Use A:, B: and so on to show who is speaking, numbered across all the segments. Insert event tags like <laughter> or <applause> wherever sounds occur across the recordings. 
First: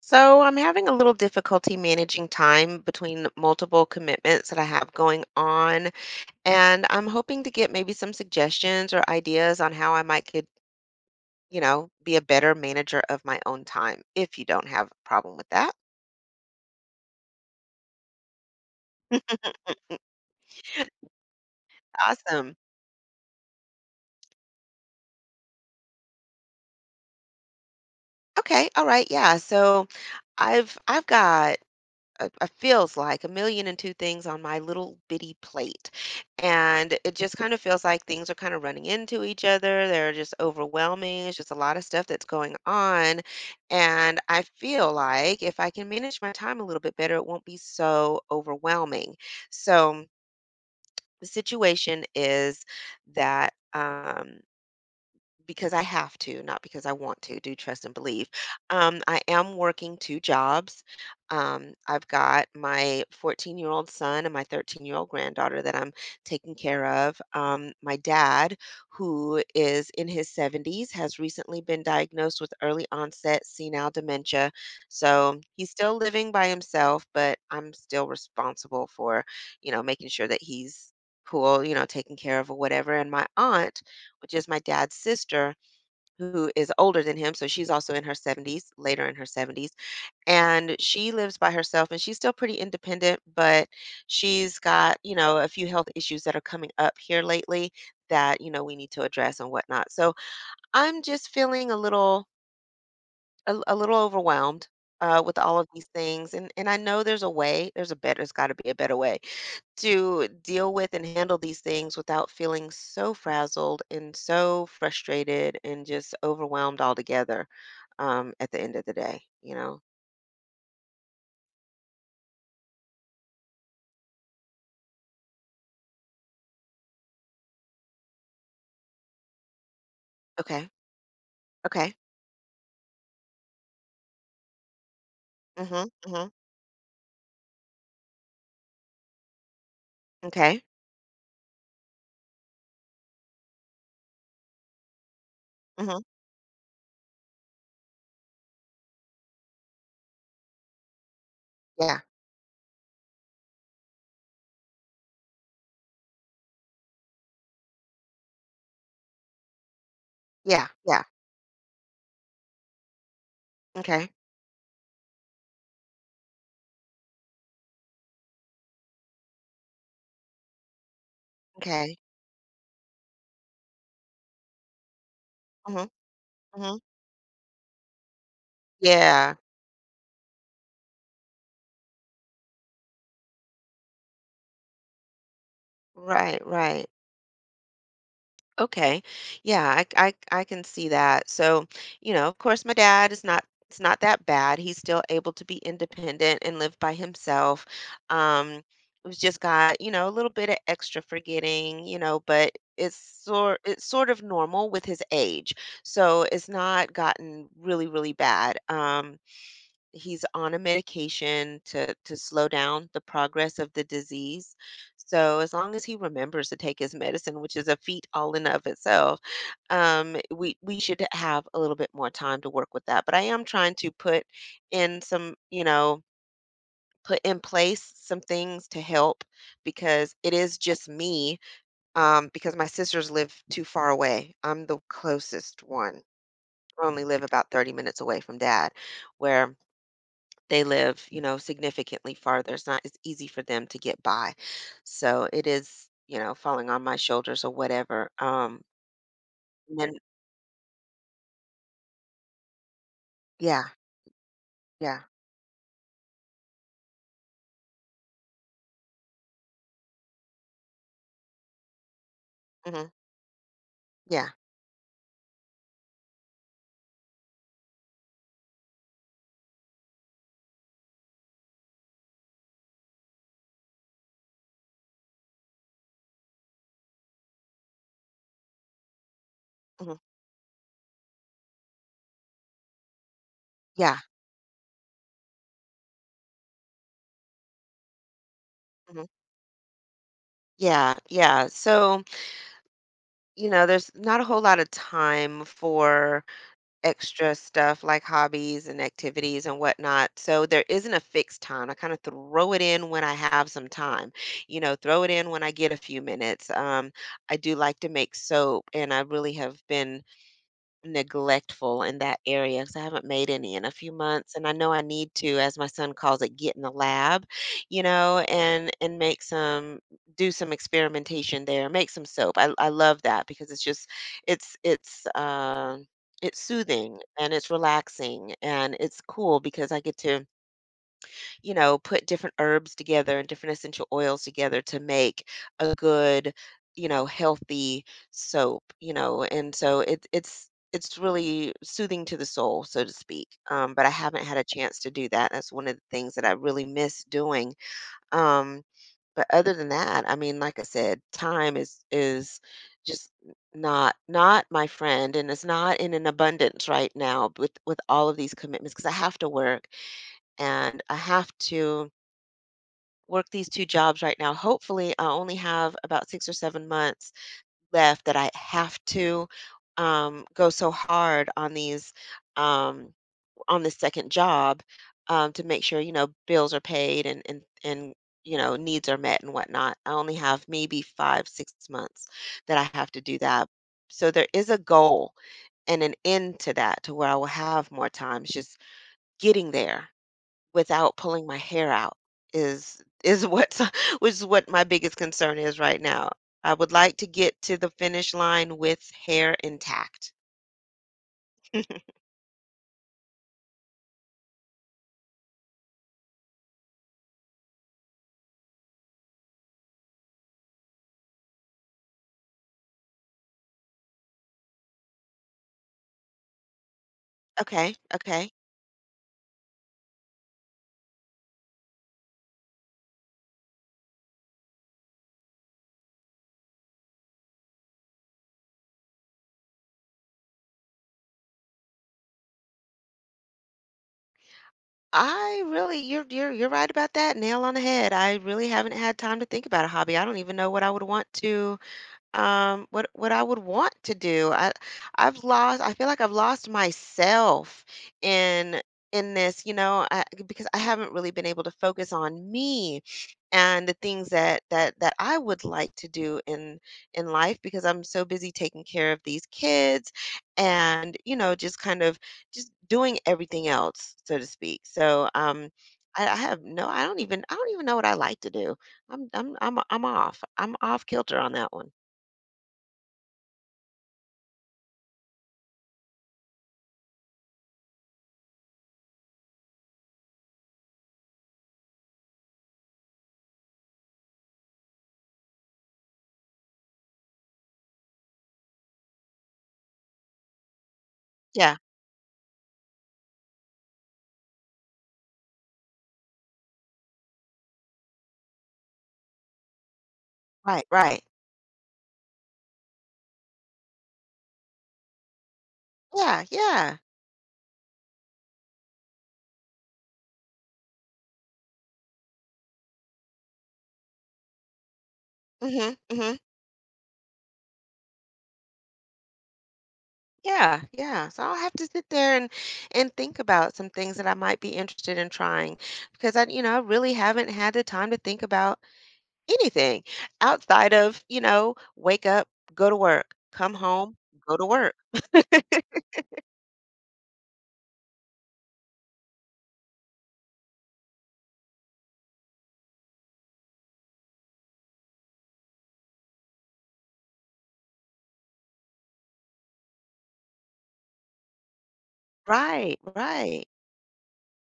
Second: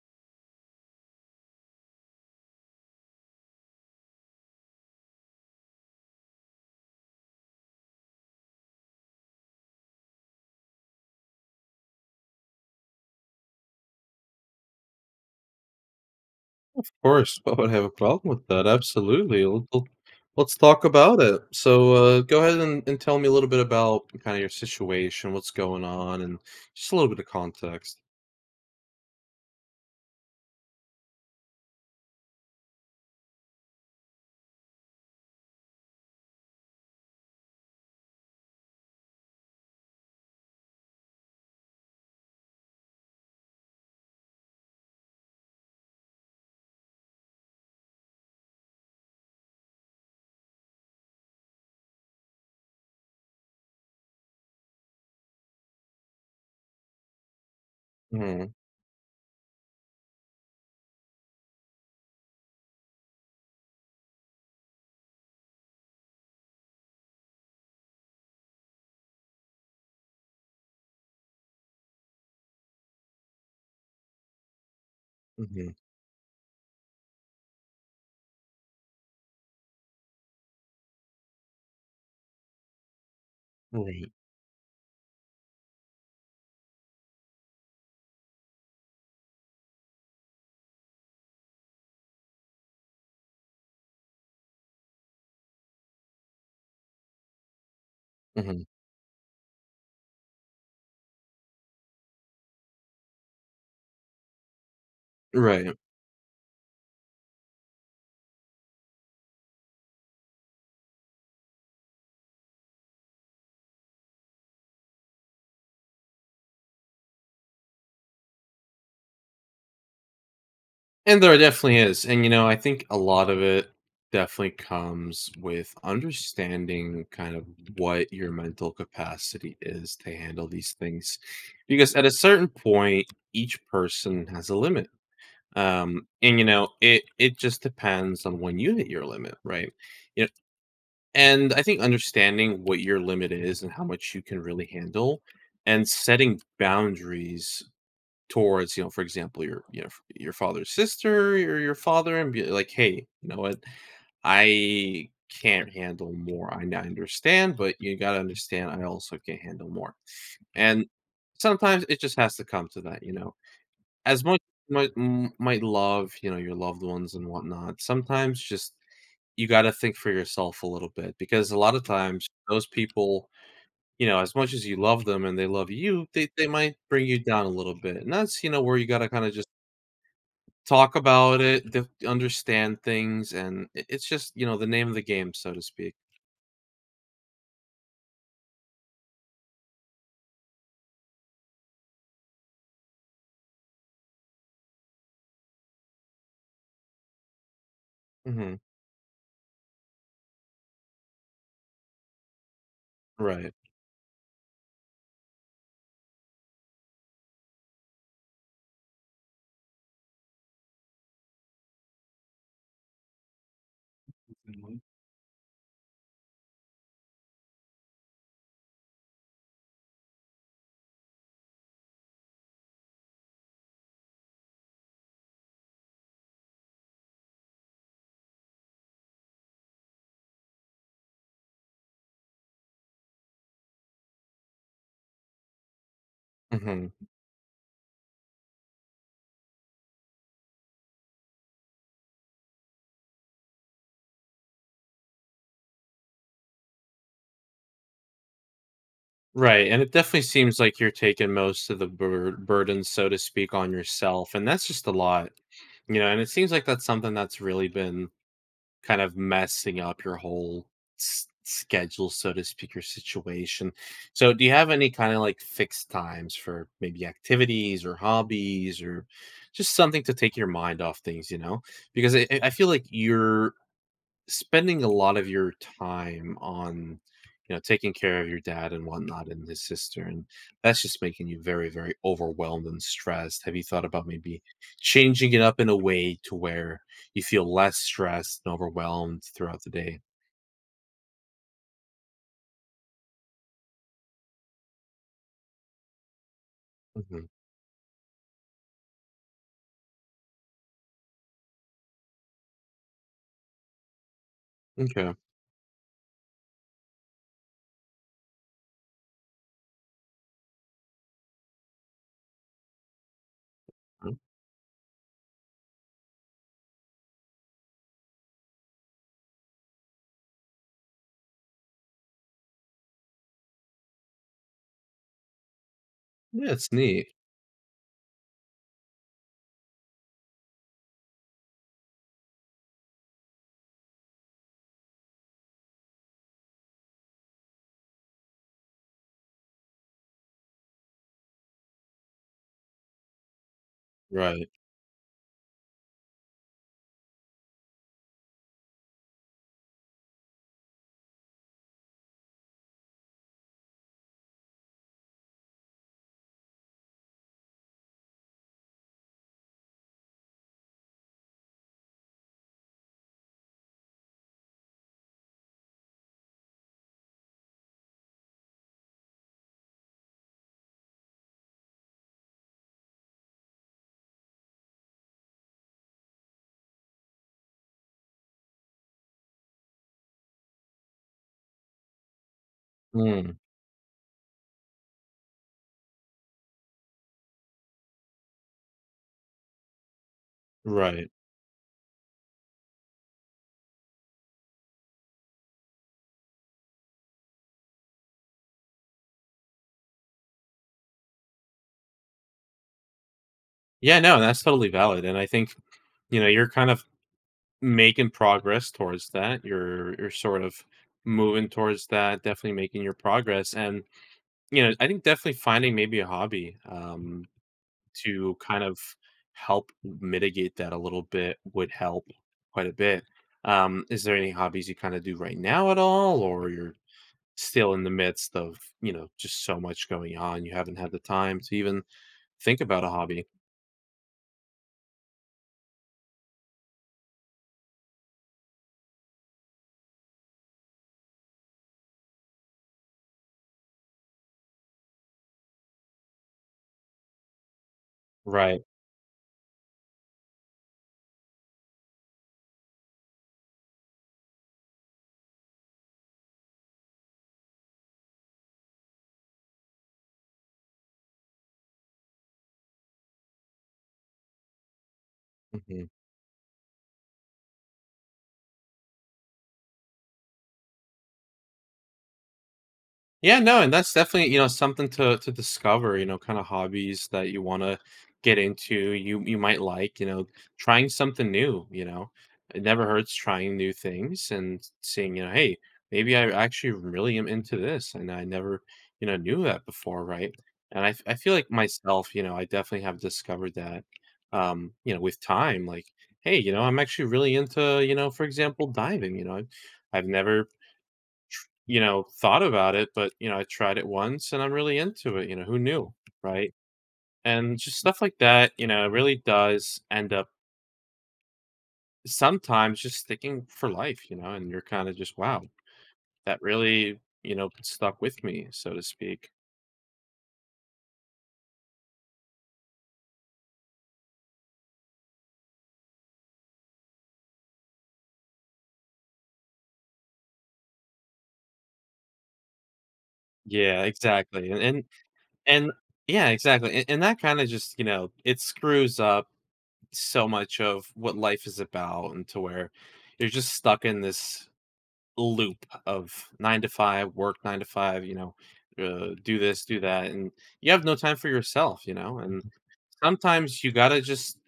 A: So I'm having a little difficulty managing time between multiple commitments that I have going on, and I'm hoping to get maybe some suggestions or ideas on how I might could, you know, be a better manager of my own time if you don't have a problem with that.
B: Course, <laughs> I would have a problem with that. Absolutely.
A: <laughs>
B: Let's talk about it. So, go
A: Awesome.
B: ahead and tell me a little bit about kind of your situation, what's going on, and just a little bit of context.
A: Okay, all right. Yeah. So I've got feels like a million and two things on my little bitty plate. And it just kind of feels like things are kind of running into each other. They're just overwhelming. It's just a lot of stuff that's going on. And I feel like if I can manage my time a little bit better, it won't be so overwhelming. So the situation is that. Because I have to, not because I want to, do trust and believe.
B: mm
A: I am working two jobs. I've got my 14-year-old son and my 13-year-old granddaughter that I'm taking care of. My dad, who is in his 70s, has recently been diagnosed with early onset senile dementia. So
B: hmm
A: he's still living by himself, but I'm still responsible for, you know, making sure that he's cool, you know, taking care of or whatever. And my aunt,
B: Right.
A: which is my dad's sister, who is older than him. So she's also in her 70s, later in her 70s. And she lives by herself and she's still pretty independent, but she's got, you know, a few health issues that are coming up here lately that, you know,
B: hmm
A: we need to address and whatnot. So I'm just feeling a little overwhelmed with all of
B: Right.
A: these things, and I know there's a way, there's a better, there's got to be a better way to deal with and handle these things without feeling so frazzled and so frustrated and just overwhelmed altogether at the end of the day, you know?
B: And there definitely is. And, you know, I think a lot of it definitely comes with understanding kind of what your mental capacity is to handle
A: Okay.
B: these things. Because
A: Okay.
B: at a certain point, each person has a limit.
A: Mm-hmm. Mm-hmm.
B: And you know, it just depends on when you hit your limit, right? You know,
A: Okay.
B: and I think understanding what your limit is and how much you can really handle, and
A: Mm-hmm.
B: setting boundaries towards, you know, for example, your your father's sister or your
A: Yeah.
B: father, and be like, hey, you know what, I can't handle more. I I understand, but you got to understand I also can't handle more.
A: Yeah.
B: And
A: Yeah.
B: sometimes it just has to come to that, you know.
A: Okay.
B: As much might m might love, you know, your loved ones and whatnot, sometimes just you gotta think for yourself a little bit because a lot of
A: Okay.
B: times those people, you know, as much as you love them and they love
A: Mm-hmm.
B: you, they might
A: Mm-hmm.
B: bring you down a little bit, and that's, you know, where you gotta kinda
A: Yeah.
B: just talk about it, d understand things, and I it's just, you know, the name of the game, so to speak.
A: Right. Right. Okay. Yeah, I I can see that. So, you know, of course my dad is not, it's not that bad. He's still able to be independent and live by himself.
B: Mhm.
A: Um, we've just got, you know, a little bit of extra forgetting, you know, but
B: Right.
A: it's sort of normal with his age. So it's not gotten really, really bad. He's on a medication to slow down the progress of the disease. So as long as he remembers to take his medicine, which is a feat all in of itself, we should have a little bit more time to work with that. But I am trying to put in some, you know, put in place some things to help because it is just me. Because my sisters live too far away. I'm the closest one. I
B: Mhm.
A: only live about 30 minutes away from dad, where they live, you know, significantly farther. It's not as easy for them to get by. So it is, you know, falling on my shoulders or whatever.
B: Right,
A: And
B: and
A: then
B: it definitely seems like you're taking most of the burden, so to speak,
A: yeah,
B: on yourself, and that's just a
A: yeah.
B: lot, you know, and it seems like that's something that's really been kind of messing up your whole s schedule, so to speak, your
A: hmm
B: situation.
A: yeah.
B: So, do you have any kinda, like, fixed times for maybe activities or hobbies or just something to take your mind off things, you know? Because I feel like you're spending a lot of your time on, you know, taking care of your dad and whatnot and his
A: hmm
B: sister, and that's just making you very, very overwhelmed and stressed. Have you thought
A: yeah.
B: about maybe changing it up in a way to where you feel less stressed and
A: hmm
B: overwhelmed throughout the day?
A: yeah. Yeah. So, you know, there's not a whole lot of time for
B: Mhm.
A: extra stuff like hobbies and activities and whatnot. So there isn't a fixed time. I kind of throw it in when I have some time, you know, throw it
B: Okay.
A: in when I get a few minutes. I do like to make soap, and I really have been neglectful in that area because I haven't made any in a few
B: Mm.
A: months, and I know I need to, as my son calls it, get in the lab, you know, and make some, do some experimentation there, make some soap. I love that because it's just it's it's um it's
B: Yeah, it's
A: soothing
B: neat.
A: and it's relaxing and it's cool because I get to, you know, put different herbs together and different essential oils together to make a good, you know, healthy soap, you know. And so it's really soothing to the soul, so to speak. But I haven't had a
B: Right.
A: chance to do that. That's one of the things that I really miss doing. Um, but other than that, I mean, like I said, time is just not my friend and it's not in an abundance right now with all of these commitments because I have to work and I have to work these 2 jobs right now. Hopefully, I only have about 6 or 7 months left that I have to, go so hard on these, um on this 2nd job, to make sure, you know, bills are paid and and, you know, needs are met and whatnot. I only have maybe 5, 6 months that I have to do
B: Mm.
A: that. So there is a goal and an end to that to where I will have more time. It's just getting there. Without
B: Right,
A: pulling my hair out is what <laughs> which is what my biggest concern is right now. I would like to get to the finish line with hair intact.
B: yeah, no, that's totally valid, and I think, you know, you're kind of making progress towards that. You're sort of moving towards that, definitely making your progress. And you know, I think definitely finding maybe a hobby,
A: Okay, okay.
B: to kind of help mitigate that a little bit would help quite a bit. Is there any hobbies you kind of do right now at all, or you're still in the midst of, you know, just so much going on, you haven't had the time to even think about a hobby?
A: I really, you're right about that. Nail on the head. I really haven't had time to think about a hobby. I don't even know what I would want to, what I would want to do. I've lost, I feel like I've lost myself in
B: Right.
A: this, you know, I, because I haven't really been able to focus on me and the things that that I would like to do in life because I'm so busy taking care of these kids and, you know, just kind of just doing everything else, so to speak. So
B: Mhm.
A: I have no, I don't even, I don't even know what I like to do. I'm off. I'm off kilter on that one.
B: Yeah, no, and that's definitely, you know, something to discover, you know, kind of hobbies that you want to get into, you might like, you know, trying something new, you know. It never hurts trying new things and seeing, you know, hey, maybe I actually really am into this and I never, you know, knew that before, right? And I feel like
A: Yeah,
B: myself, you know, I definitely have discovered that you know, with time like, hey, you know, I'm actually really into, you know, for example, diving, you know. I've never,
A: right, right.
B: you know, thought about it, but, you know, I tried it once and I'm really into it, you know, who knew,
A: Yeah,
B: right?
A: yeah.
B: And just stuff like that, you know, it really does end up sometimes just sticking for life, you know, and you're kind of just, wow,
A: Mhm, mhm.
B: that really, you know, stuck with me, so to speak.
A: Yeah, yeah. So I'll have to sit there and think about some things that I might be interested in trying because I, you know, I really haven't had the time to think about anything outside of, you know, wake up, go to work, come
B: Yeah,
A: home, go to
B: exactly. And
A: work.
B: and, and yeah, exactly. And that kind of just, you know, it screws up so much of what life is about and to where you're just stuck in this loop of 9 to 5, work 9 to 5, you know, do this, do that, and you have no time for yourself, you know, and
A: Right, right.
B: sometimes you gotta just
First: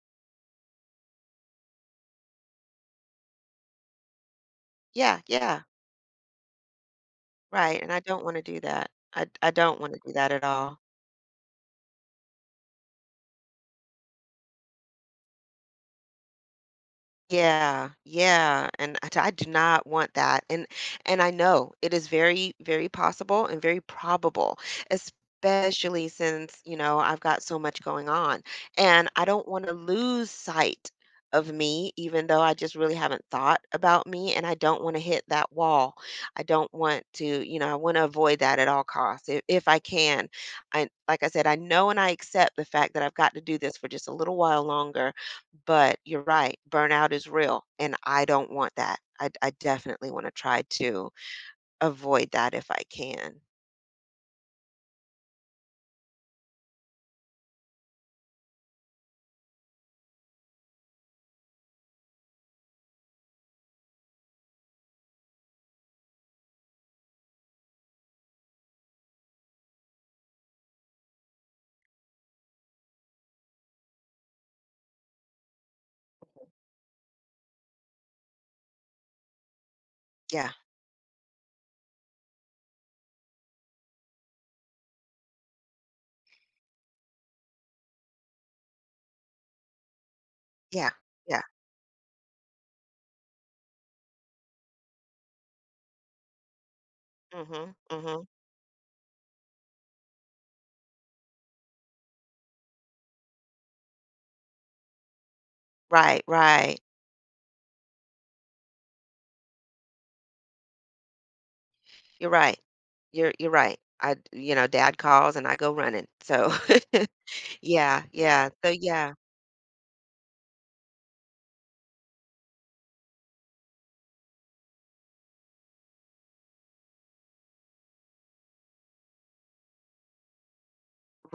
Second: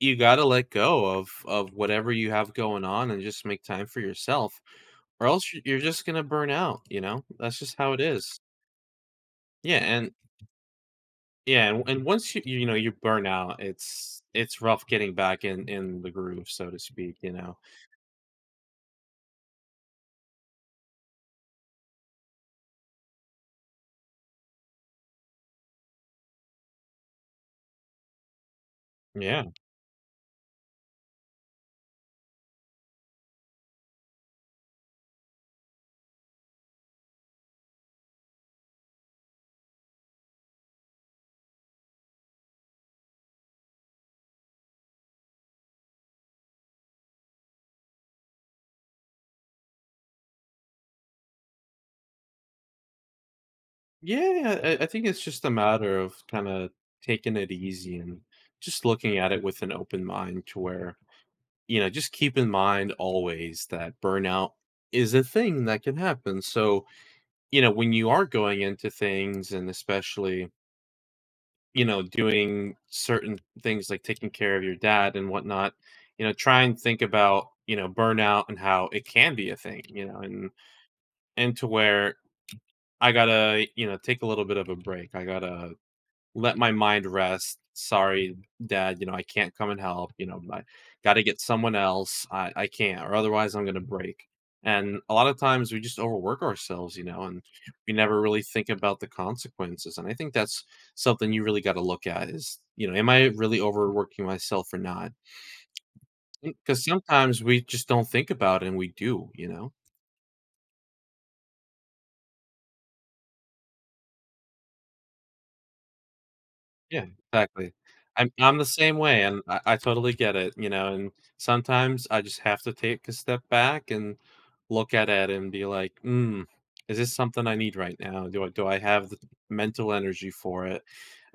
B: you gotta let go of whatever you have going on and just make time for yourself,
A: Yeah,
B: or else
A: yeah,
B: you're just gonna burn out, you know? That's just
A: right. And
B: how
A: I
B: it
A: don't want
B: is.
A: to do that. I
B: Yeah,
A: don't want to do
B: and
A: that at all.
B: yeah, and once you, you know, you burn out, it's rough getting back in the groove, so to speak, you know.
A: Yeah, yeah, and I do not want that, and I know it is very, very possible and very probable, especially since, you know, I've got so much going on, and I
B: Yeah.
A: don't wanna lose sight of me, even though I just really haven't thought about me, and I don't wanna hit that wall. I don't want to, you know, I wanna avoid that at all costs if I can. I, like I said, I know and I accept the fact that I've got to do this for just a little while longer, but you're right, burnout is real, and I don't want that. I definitely wanna try to avoid that if I can.
B: Yeah, I think it's just a matter of kind of taking it easy and just looking at it with an open mind to where, you know, just keep in mind always that burnout is a thing that can happen. So, you know, when you are going into things and especially, you know, doing certain things like taking care of your dad and whatnot, you know, try and think about, you know, burnout and how it can be a thing, you know,
A: Yeah,
B: and to where I gotta, you know, take a little bit of a break. I gotta let my mind rest. Sorry, dad, you know, I can't come and help, you know, I
A: yeah,
B: gotta get
A: yeah.
B: someone else. I can't, or otherwise I'm gonna break. And a lot of times we just overwork ourselves, you know, and
A: Mhm,
B: we never
A: mhm.
B: really think about the consequences. And I think that's something you really got to look at is, you know, am I really overworking myself or not?
A: Right, right.
B: Because sometimes we just don't think about it and we do, you know?
A: You're right. You're right. I, you know, dad calls and I go running, so
B: Yeah,
A: <laughs>
B: exactly.
A: Yeah,
B: I'm
A: yeah.
B: I'm the
A: So,
B: same
A: yeah.
B: way, and I totally get it, you know, and sometimes I just have to take a step back and look at it and be like, "Mm, is this something I need right now? Do I have the mental energy for it?"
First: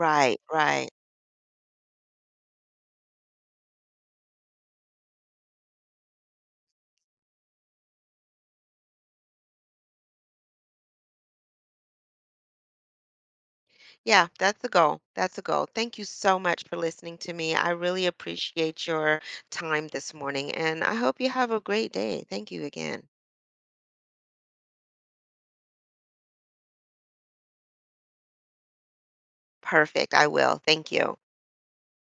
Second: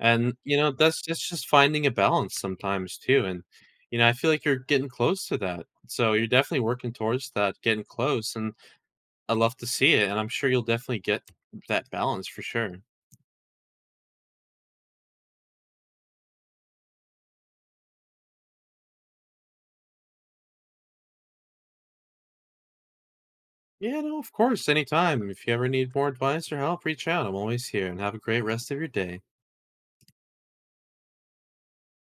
B: And, you know,
A: right.
B: that's just finding a balance sometimes too, and, you know, I feel like you're getting close to that. So, you're definitely working towards that, getting close, and I love to see it, and I'm sure you'll definitely get that balance for sure.
A: Yeah, that's the goal, that's the goal. Thank you so much for listening to me. I really appreciate your time this morning, and I hope you have a great day. Thank you again.
B: Yeah, no, of course. Anytime. If you ever need more advice or help, reach out. I'm always here and have a great rest of your day.
A: Perfect, I will, thank you.